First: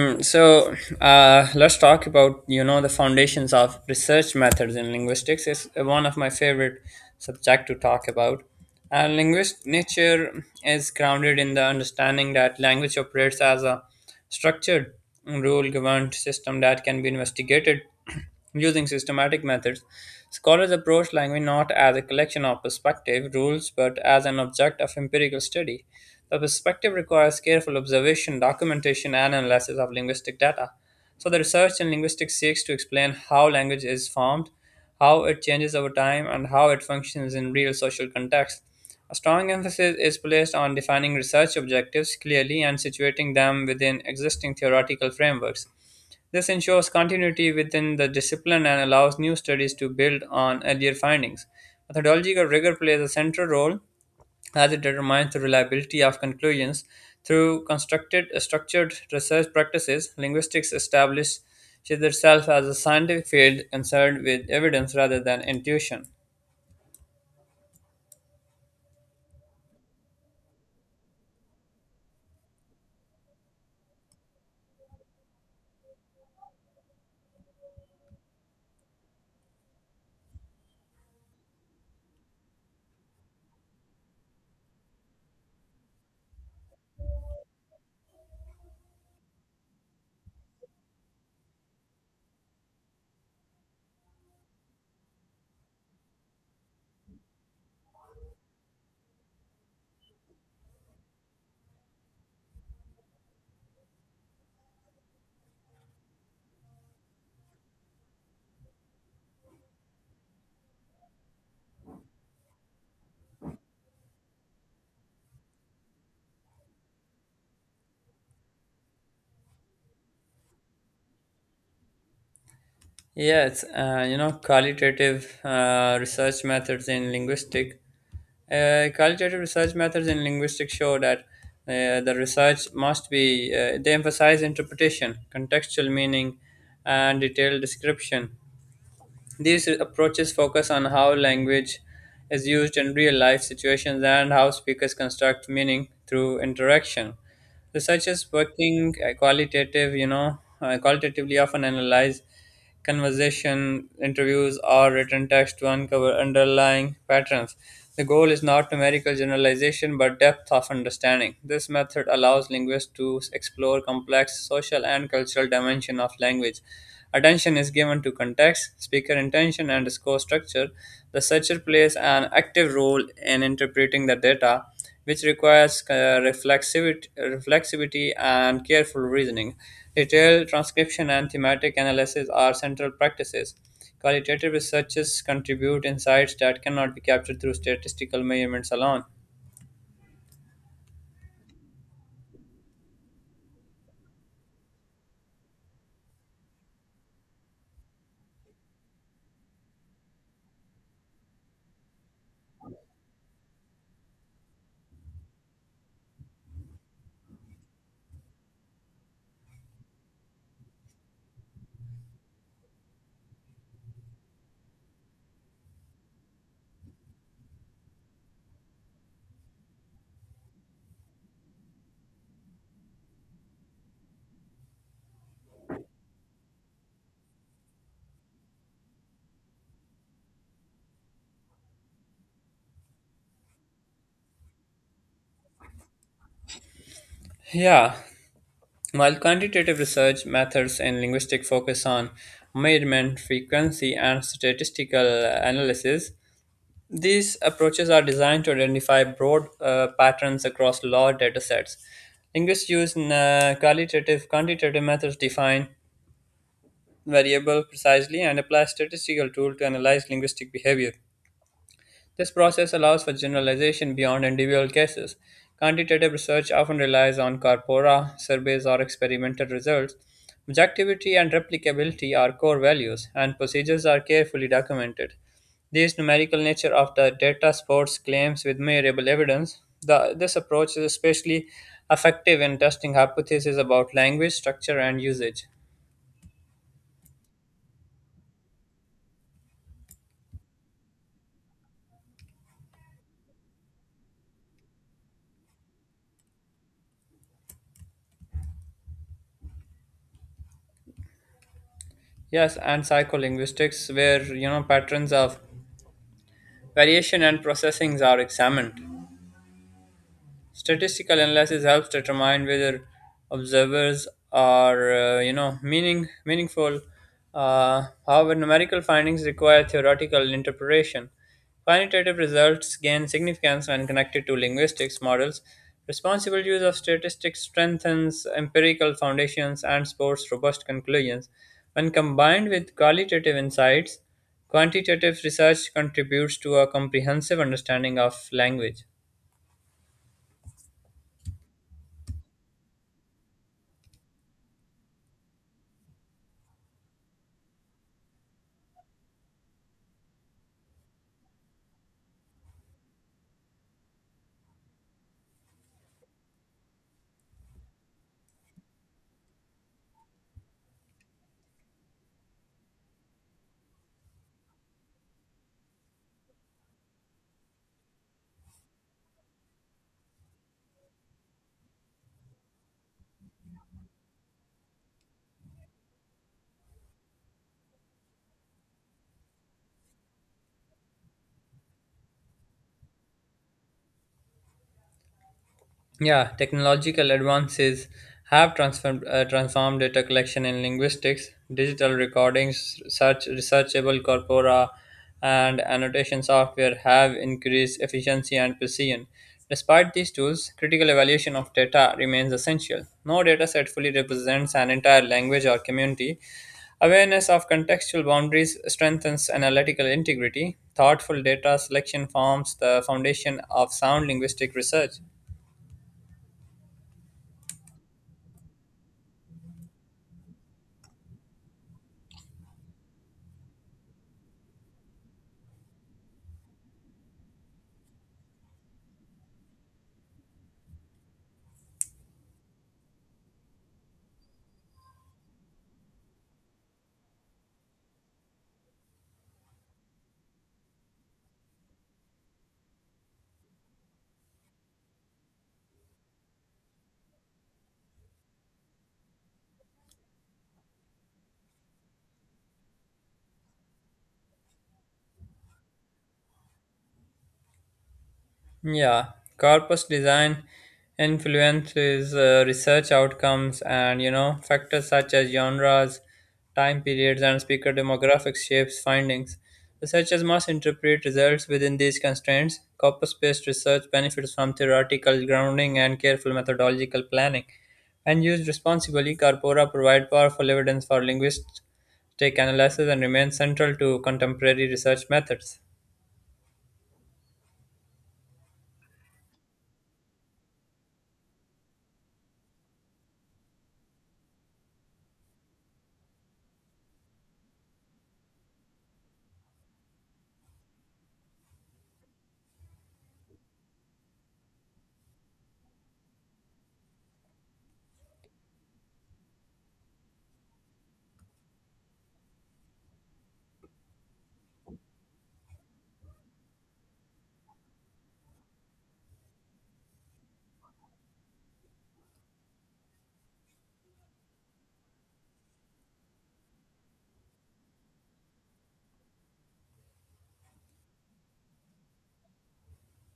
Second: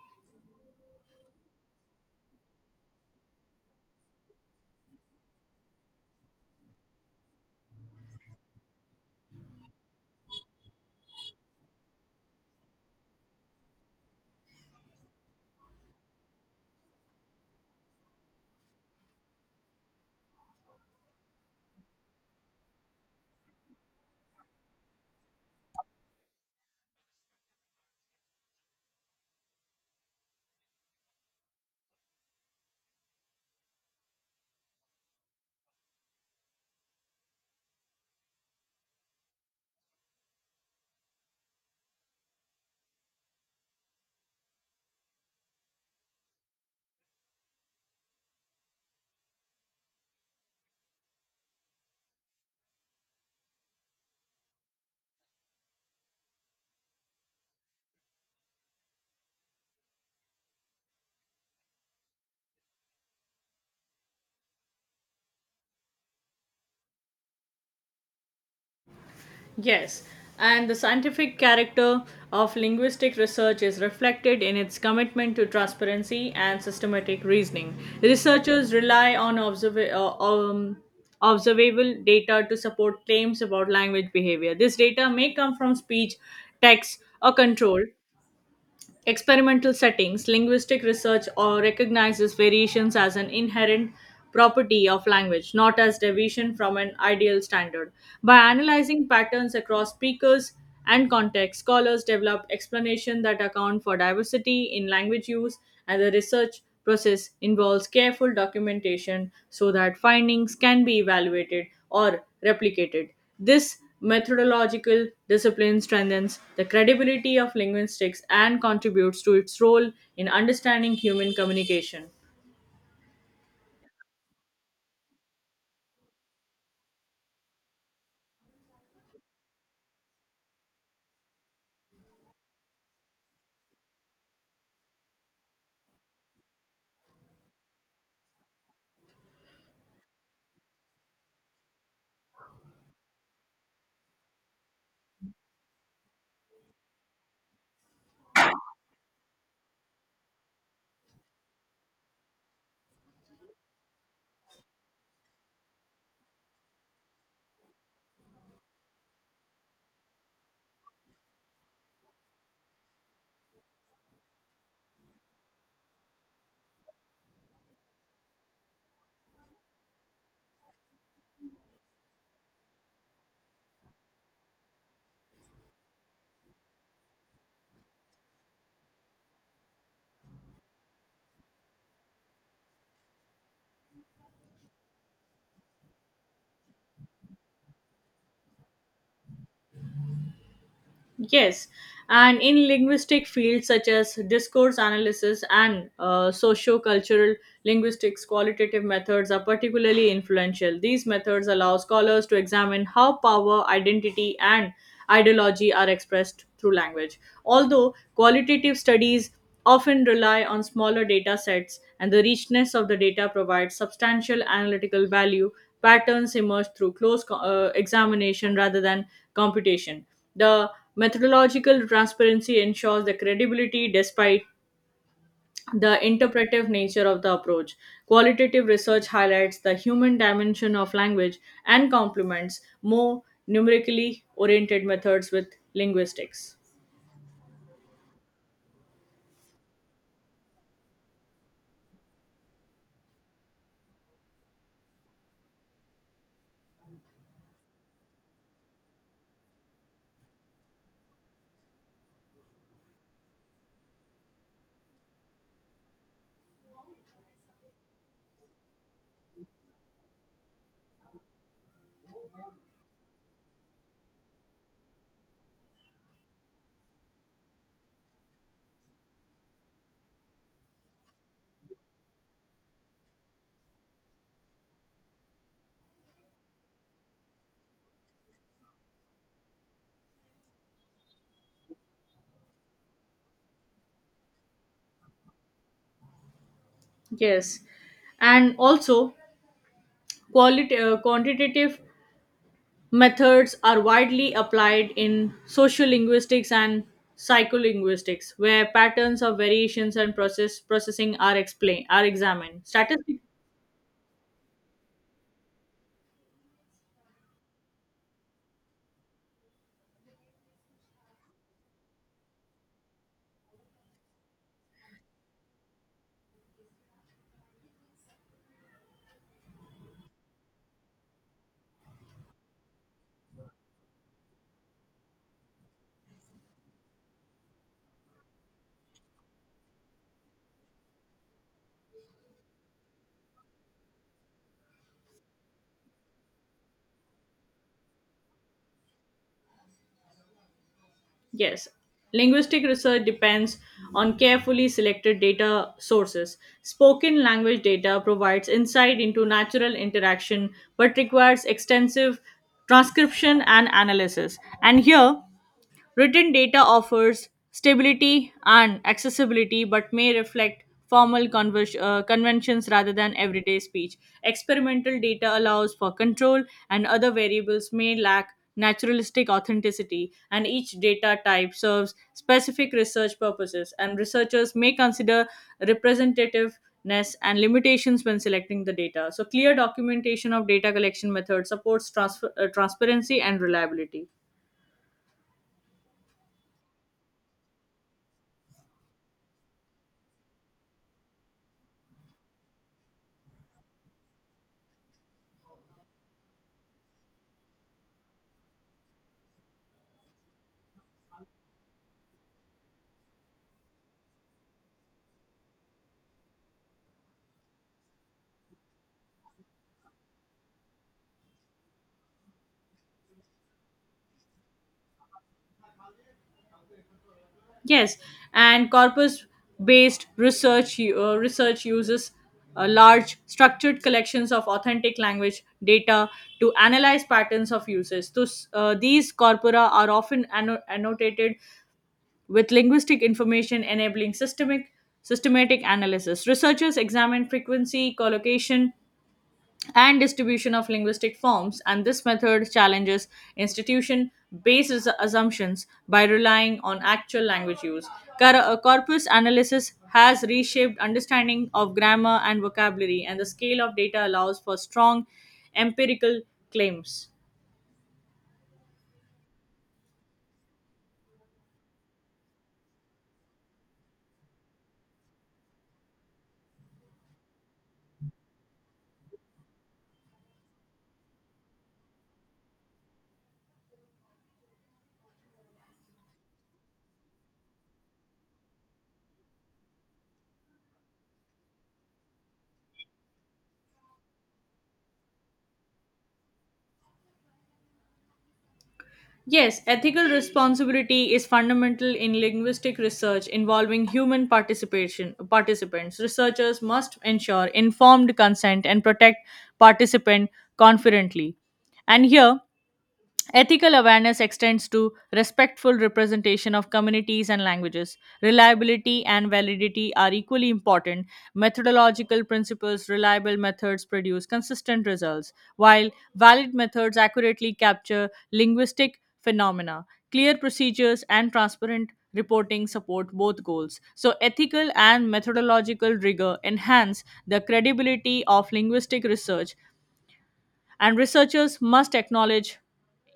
Um, so let's talk about the foundations of research methods in linguistics is one of my favorite subject to talk about. Linguist nature is grounded in the understanding that language operates as a structured, rule-governed system that can be investigated using systematic methods. Scholars approach language not as a collection of perspective rules but as an object of empirical study. The perspective requires careful observation, documentation, and analysis of linguistic data. So, the research in linguistics seeks to explain how language is formed, how it changes over time, and how it functions in real social contexts. A strong emphasis is placed on defining research objectives clearly and situating them within existing theoretical frameworks. This ensures continuity within the discipline and allows new studies to build on earlier findings. Methodological rigor plays a central role as it determines the reliability of conclusions. Through constructed, structured research practices, linguistics establishes itself as a scientific field concerned with evidence rather than intuition. Yes, and the scientific character of linguistic research is reflected in its commitment to transparency and systematic reasoning. Researchers rely on observable data to support claims about language behavior. This data may come from speech, text, or control, experimental settings, linguistic research or recognizes variations as an inherent property of language, not as deviation from an ideal standard. By analyzing patterns across speakers and context, scholars develop explanations that account for diversity in language use, and the research process involves careful documentation so that findings can be evaluated or replicated. This methodological discipline strengthens the credibility of linguistics and contributes to its role in understanding human communication. Yes, qualitative research methods in linguistics qualitative research methods in linguistics show that they emphasize interpretation, contextual meaning, and detailed description. These approaches focus on how language is used in real life situations and how speakers construct meaning through interaction. Researchers working qualitatively often analyze conversation, interviews, or written text to uncover underlying patterns. The goal is not numerical generalization but depth of understanding. This method allows linguists to explore complex social and cultural dimension of language. Attention is given to context, speaker intention, and score structure. The searcher plays an active role in interpreting the data, which requires reflexivity and careful reasoning. Detailed transcription and thematic analysis are central practices. Qualitative researches contribute insights that cannot be captured through statistical measurements alone. Yes, and in linguistic fields such as discourse analysis and socio-cultural linguistics, qualitative methods are particularly influential. These methods allow scholars to examine how power, identity, and ideology are expressed through language. Although qualitative studies often rely on smaller data sets and the richness of the data provides substantial analytical value, patterns emerge through close examination rather than computation. The methodological transparency ensures the credibility despite the interpretive nature of the approach. Qualitative research highlights the human dimension of language and complements more numerically oriented methods with linguistics. Yeah, while quantitative research methods in linguistics focus on measurement, frequency, and statistical analysis, these approaches are designed to identify broad patterns across large datasets. Linguists use quantitative methods to define variable precisely and apply statistical tool to analyze linguistic behavior. This process allows for generalization beyond individual cases. Quantitative research often relies on corpora, surveys, or experimental results. Objectivity and replicability are core values, and procedures are carefully documented. This numerical nature of the data supports claims with measurable evidence. This approach is especially effective in testing hypotheses about language structure and usage. Yes. And also, quantitative methods are widely applied in sociolinguistics and psycholinguistics where patterns of variations and processing are explained are Yes, examined and statistic. psycholinguistics, where patterns of variation and processings are examined. Statistical analysis helps determine whether observers are, meaningful. However, numerical findings require theoretical interpretation. Quantitative results gain significance when connected to linguistics models. Responsible use of statistics strengthens empirical foundations and supports robust conclusions. When combined with qualitative insights, quantitative research contributes to a comprehensive understanding of language. Yes, linguistic research depends on carefully selected data sources. Spoken language data provides insight into natural interaction but requires extensive transcription and analysis, and here written data offers stability and accessibility, but may reflect formal conventions rather than everyday speech. Experimental data allows for control, and other variables may lack naturalistic authenticity, and each data type serves specific research purposes, and researchers may consider representativeness and limitations when selecting the data. So clear documentation of data collection methods supports transparency and reliability. Yeah, technological advances have transformed data collection in linguistics. Digital recordings, search, researchable corpora, and annotation software have increased efficiency and precision. Despite these tools, critical evaluation of data remains essential. No data set fully represents an entire language or community. Awareness of contextual boundaries strengthens analytical integrity. Thoughtful data selection forms the foundation of sound linguistic research. Yes, and corpus-based research uses large structured collections of authentic language data to analyze patterns of uses. Thus, these corpora are often annotated with linguistic information, enabling systemic systematic analysis. Researchers examine frequency, collocation, and distribution of linguistic forms, and this method challenges institution based assumptions by relying on actual language use. Corpus analysis has reshaped understanding of grammar and vocabulary, and the scale of data allows for strong empirical claims. Yeah, corpus design influences research outcomes, and factors such as genres, time periods, and speaker demographics shapes findings. Researchers must interpret results within these constraints. Corpus-based research benefits from theoretical grounding and careful methodological planning. And used responsibly, corpora provide powerful evidence for linguistic analysis and remain central to contemporary research methods. Yes, ethical responsibility is fundamental in linguistic research involving human participation participants. Researchers must ensure informed consent and protect participant confidently. And here ethical awareness extends to respectful representation of communities and languages. Reliability and validity are equally important. Methodological principles, reliable methods produce consistent results, while valid methods accurately capture linguistic phenomena. Clear procedures and transparent reporting support both goals. So, ethical and methodological rigor enhance the credibility of linguistic research, and researchers must acknowledge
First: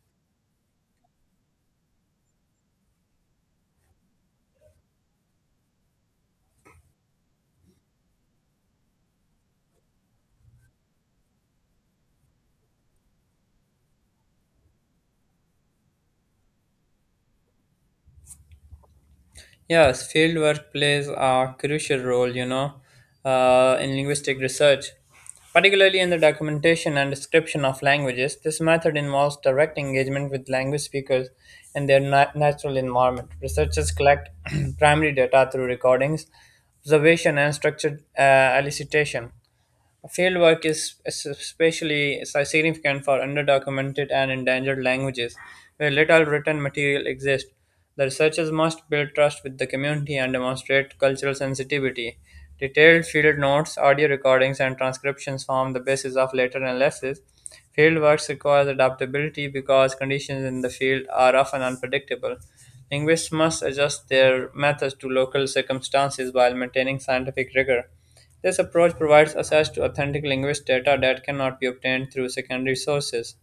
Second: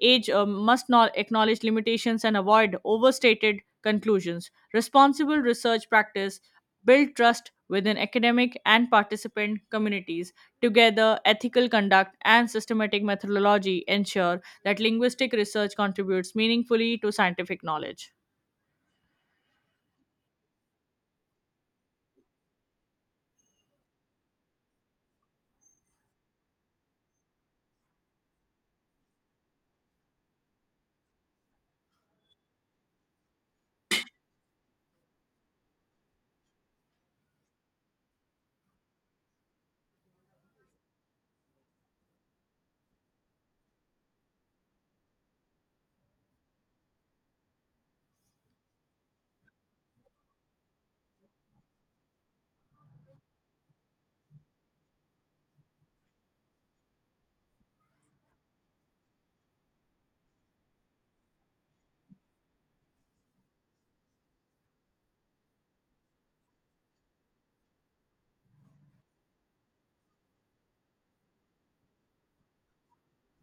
age uh, must not acknowledge limitations and avoid overstated conclusions. Responsible research practice build trust within academic and participant communities. Together ethical conduct and systematic methodology ensure that linguistic research contributes meaningfully to scientific knowledge. Yes, field work plays a crucial role, in linguistic research, particularly in the documentation and description of languages. This method involves direct engagement with language speakers in their natural environment. Researchers collect primary data through recordings, observation, and structured elicitation. Fieldwork is especially significant for underdocumented and endangered languages, where little written material exists. The researchers must build trust with the community and demonstrate cultural sensitivity. Detailed field notes, audio recordings, and transcriptions form the basis of later analysis. Fieldwork requires adaptability because conditions in the field are often unpredictable. Linguists must adjust their methods to local circumstances while maintaining scientific rigor. This approach provides access to authentic linguistic data that cannot be obtained through secondary sources.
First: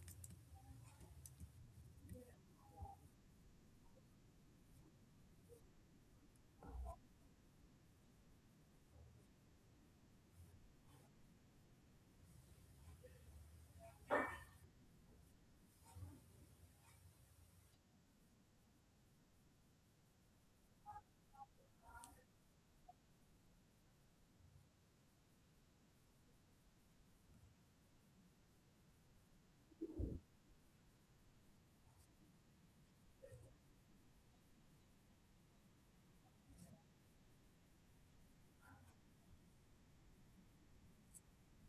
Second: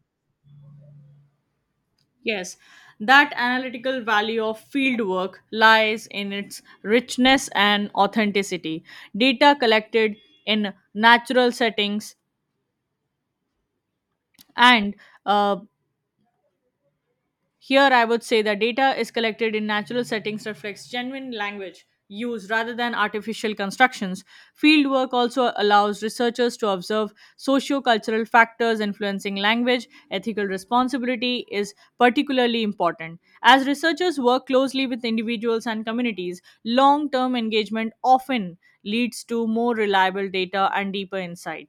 Yes, that analytical value of field work lies in its richness and authenticity. Data collected in natural settings and uh, here, I would say that data is collected in natural settings reflects genuine language use rather than artificial constructions. Fieldwork also allows researchers to observe socio-cultural factors influencing language. Ethical responsibility is particularly important. As researchers work closely with individuals and communities, long-term engagement often leads to more reliable data and deeper insight.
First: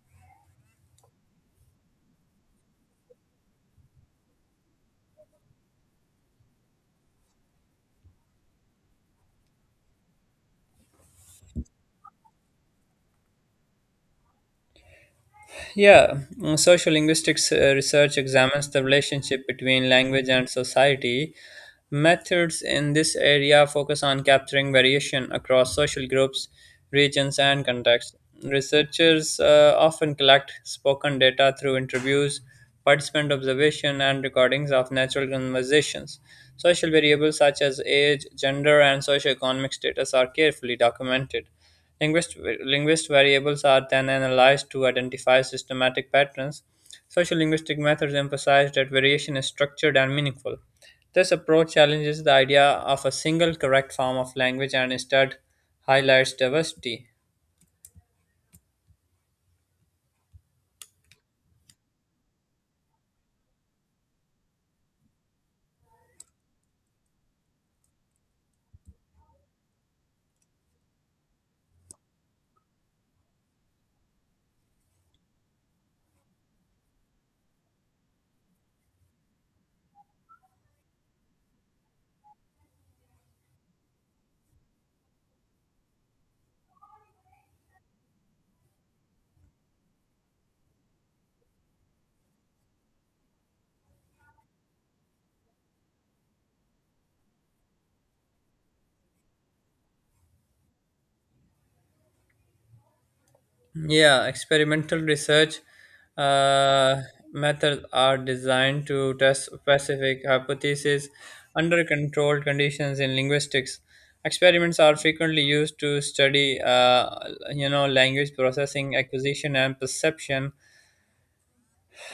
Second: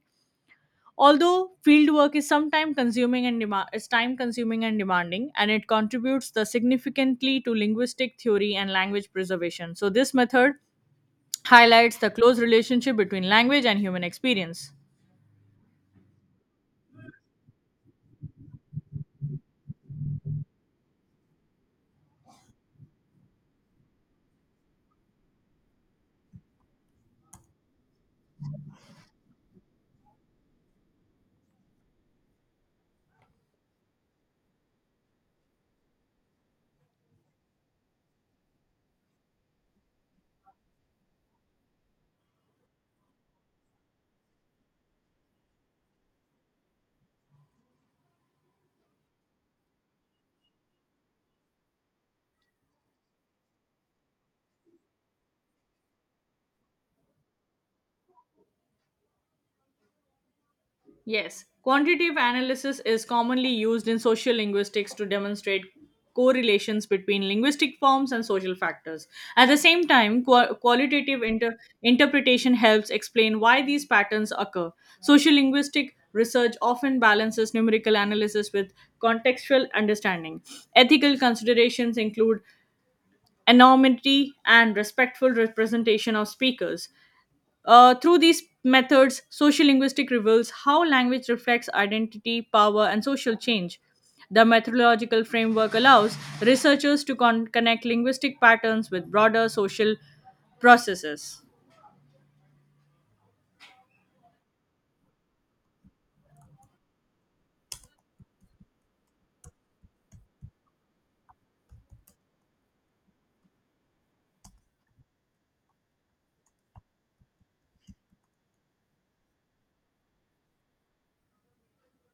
Although field work is sometimes is time consuming and demanding, and it contributes the significantly to linguistic theory and language preservation. So this method highlights the close relationship between language and human experience. Yeah, Social linguistics research examines the relationship between language and society. Methods in this area focus on capturing variation across social groups, regions, and contexts. Researchers often collect spoken data through interviews, participant observation, and recordings of natural conversations. Social variables such as age, gender, and socioeconomic status are carefully documented. Linguist variables are then analyzed to identify systematic patterns. Sociolinguistic methods emphasize that variation is structured and meaningful. This approach challenges the idea of a single correct form of language and instead highlights diversity. Yes, quantitative analysis is commonly used in social linguistics to demonstrate correlations between linguistic forms and social factors. At the same time, qualitative interpretation helps explain why these patterns occur. Social linguistic research often balances numerical analysis with contextual understanding. Ethical considerations include anonymity and respectful representation of speakers. Through these methods, sociolinguistic reveals how language reflects identity, power, and social change. The methodological framework allows researchers to connect linguistic patterns with broader social processes. Yeah, experimental research uh, methods are designed to test specific hypotheses under controlled conditions in linguistics. Experiments are frequently used to study, language processing, acquisition, and perception.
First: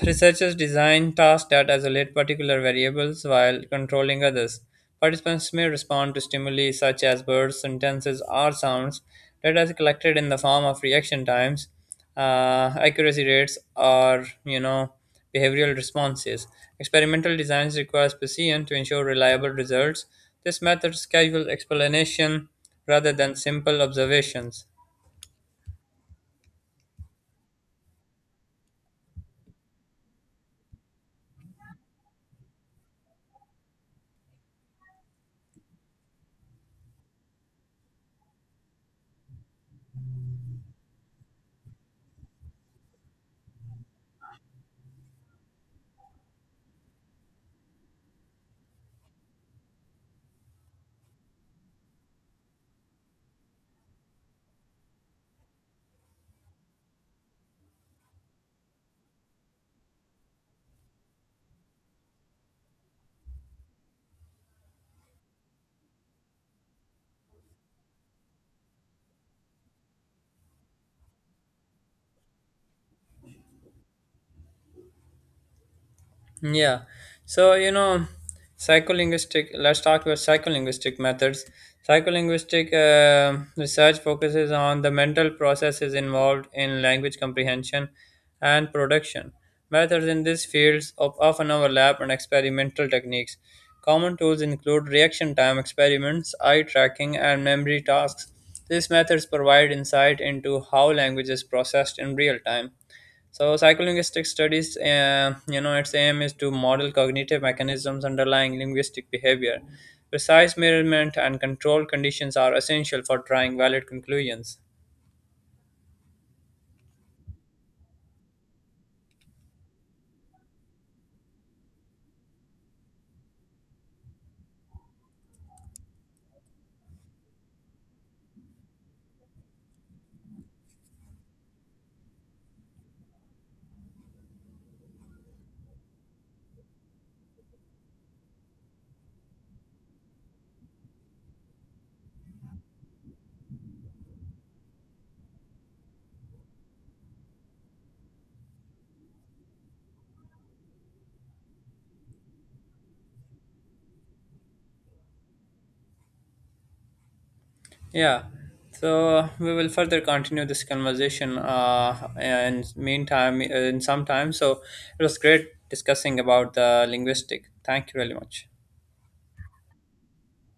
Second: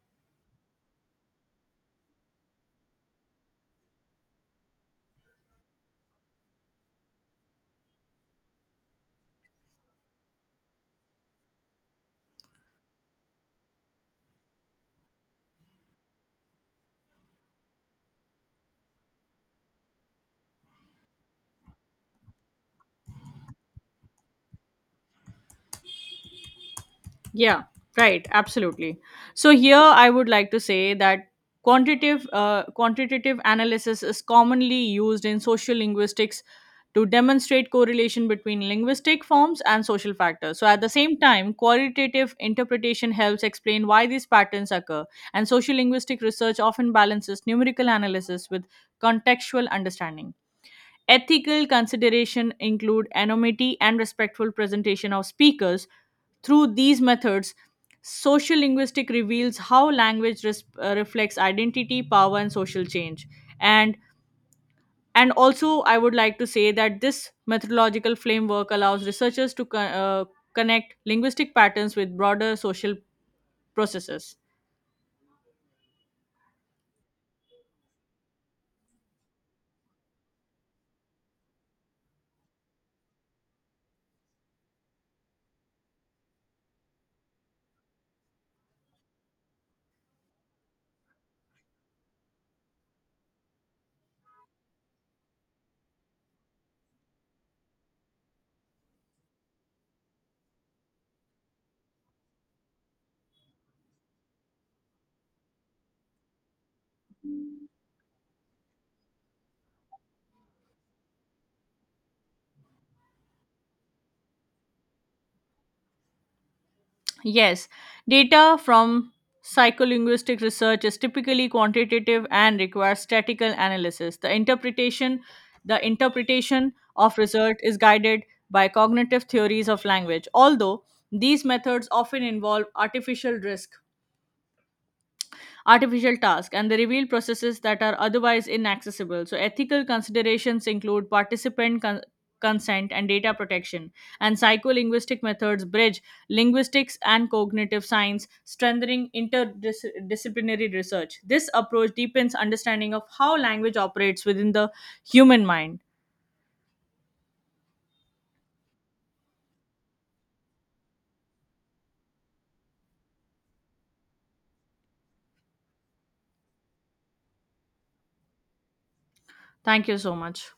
Researchers design tasks that isolate particular variables while controlling others. Participants may respond to stimuli such as words, sentences, or sounds. Data is collected in the form of reaction times, accuracy rates, or behavioral responses. Experimental designs require precision to ensure reliable results. This method schedules explanation rather than simple observations. Yeah, right, absolutely. So here I would like to say that quantitative analysis is commonly used in social linguistics to demonstrate correlation between linguistic forms and social factors. So at the same time, qualitative interpretation helps explain why these patterns occur, and social linguistic research often balances numerical analysis with contextual understanding. Ethical consideration include anonymity and respectful presentation of speakers. Through these methods, social linguistic reveals how language reflects identity, power, and social change. And and also, I would like to say that this methodological framework allows researchers to connect linguistic patterns with broader social processes. Yeah. So, let's talk about psycholinguistic methods. Psycholinguistic research focuses on the mental processes involved in language comprehension and production. Methods in these fields of often overlap and experimental techniques. Common tools include reaction time experiments, eye tracking, and memory tasks. These methods provide insight into how language is processed in real time. So psycholinguistic studies, its aim is to model cognitive mechanisms underlying linguistic behavior. Precise measurement and control conditions are essential for drawing valid conclusions. Yes, data from psycholinguistic research is typically quantitative and requires statistical analysis. The interpretation of result is guided by cognitive theories of language. Although these methods often involve artificial tasks and they reveal processes that are otherwise inaccessible. So, ethical considerations include participant consent and data protection, and psycholinguistic methods bridge linguistics and cognitive science, strengthening interdisciplinary research. This approach deepens understanding of how language operates within the human mind. Yeah. So we will further continue this conversation and meantime in some time. So it was great discussing about the linguistic. Thank you really much. Thank you so much.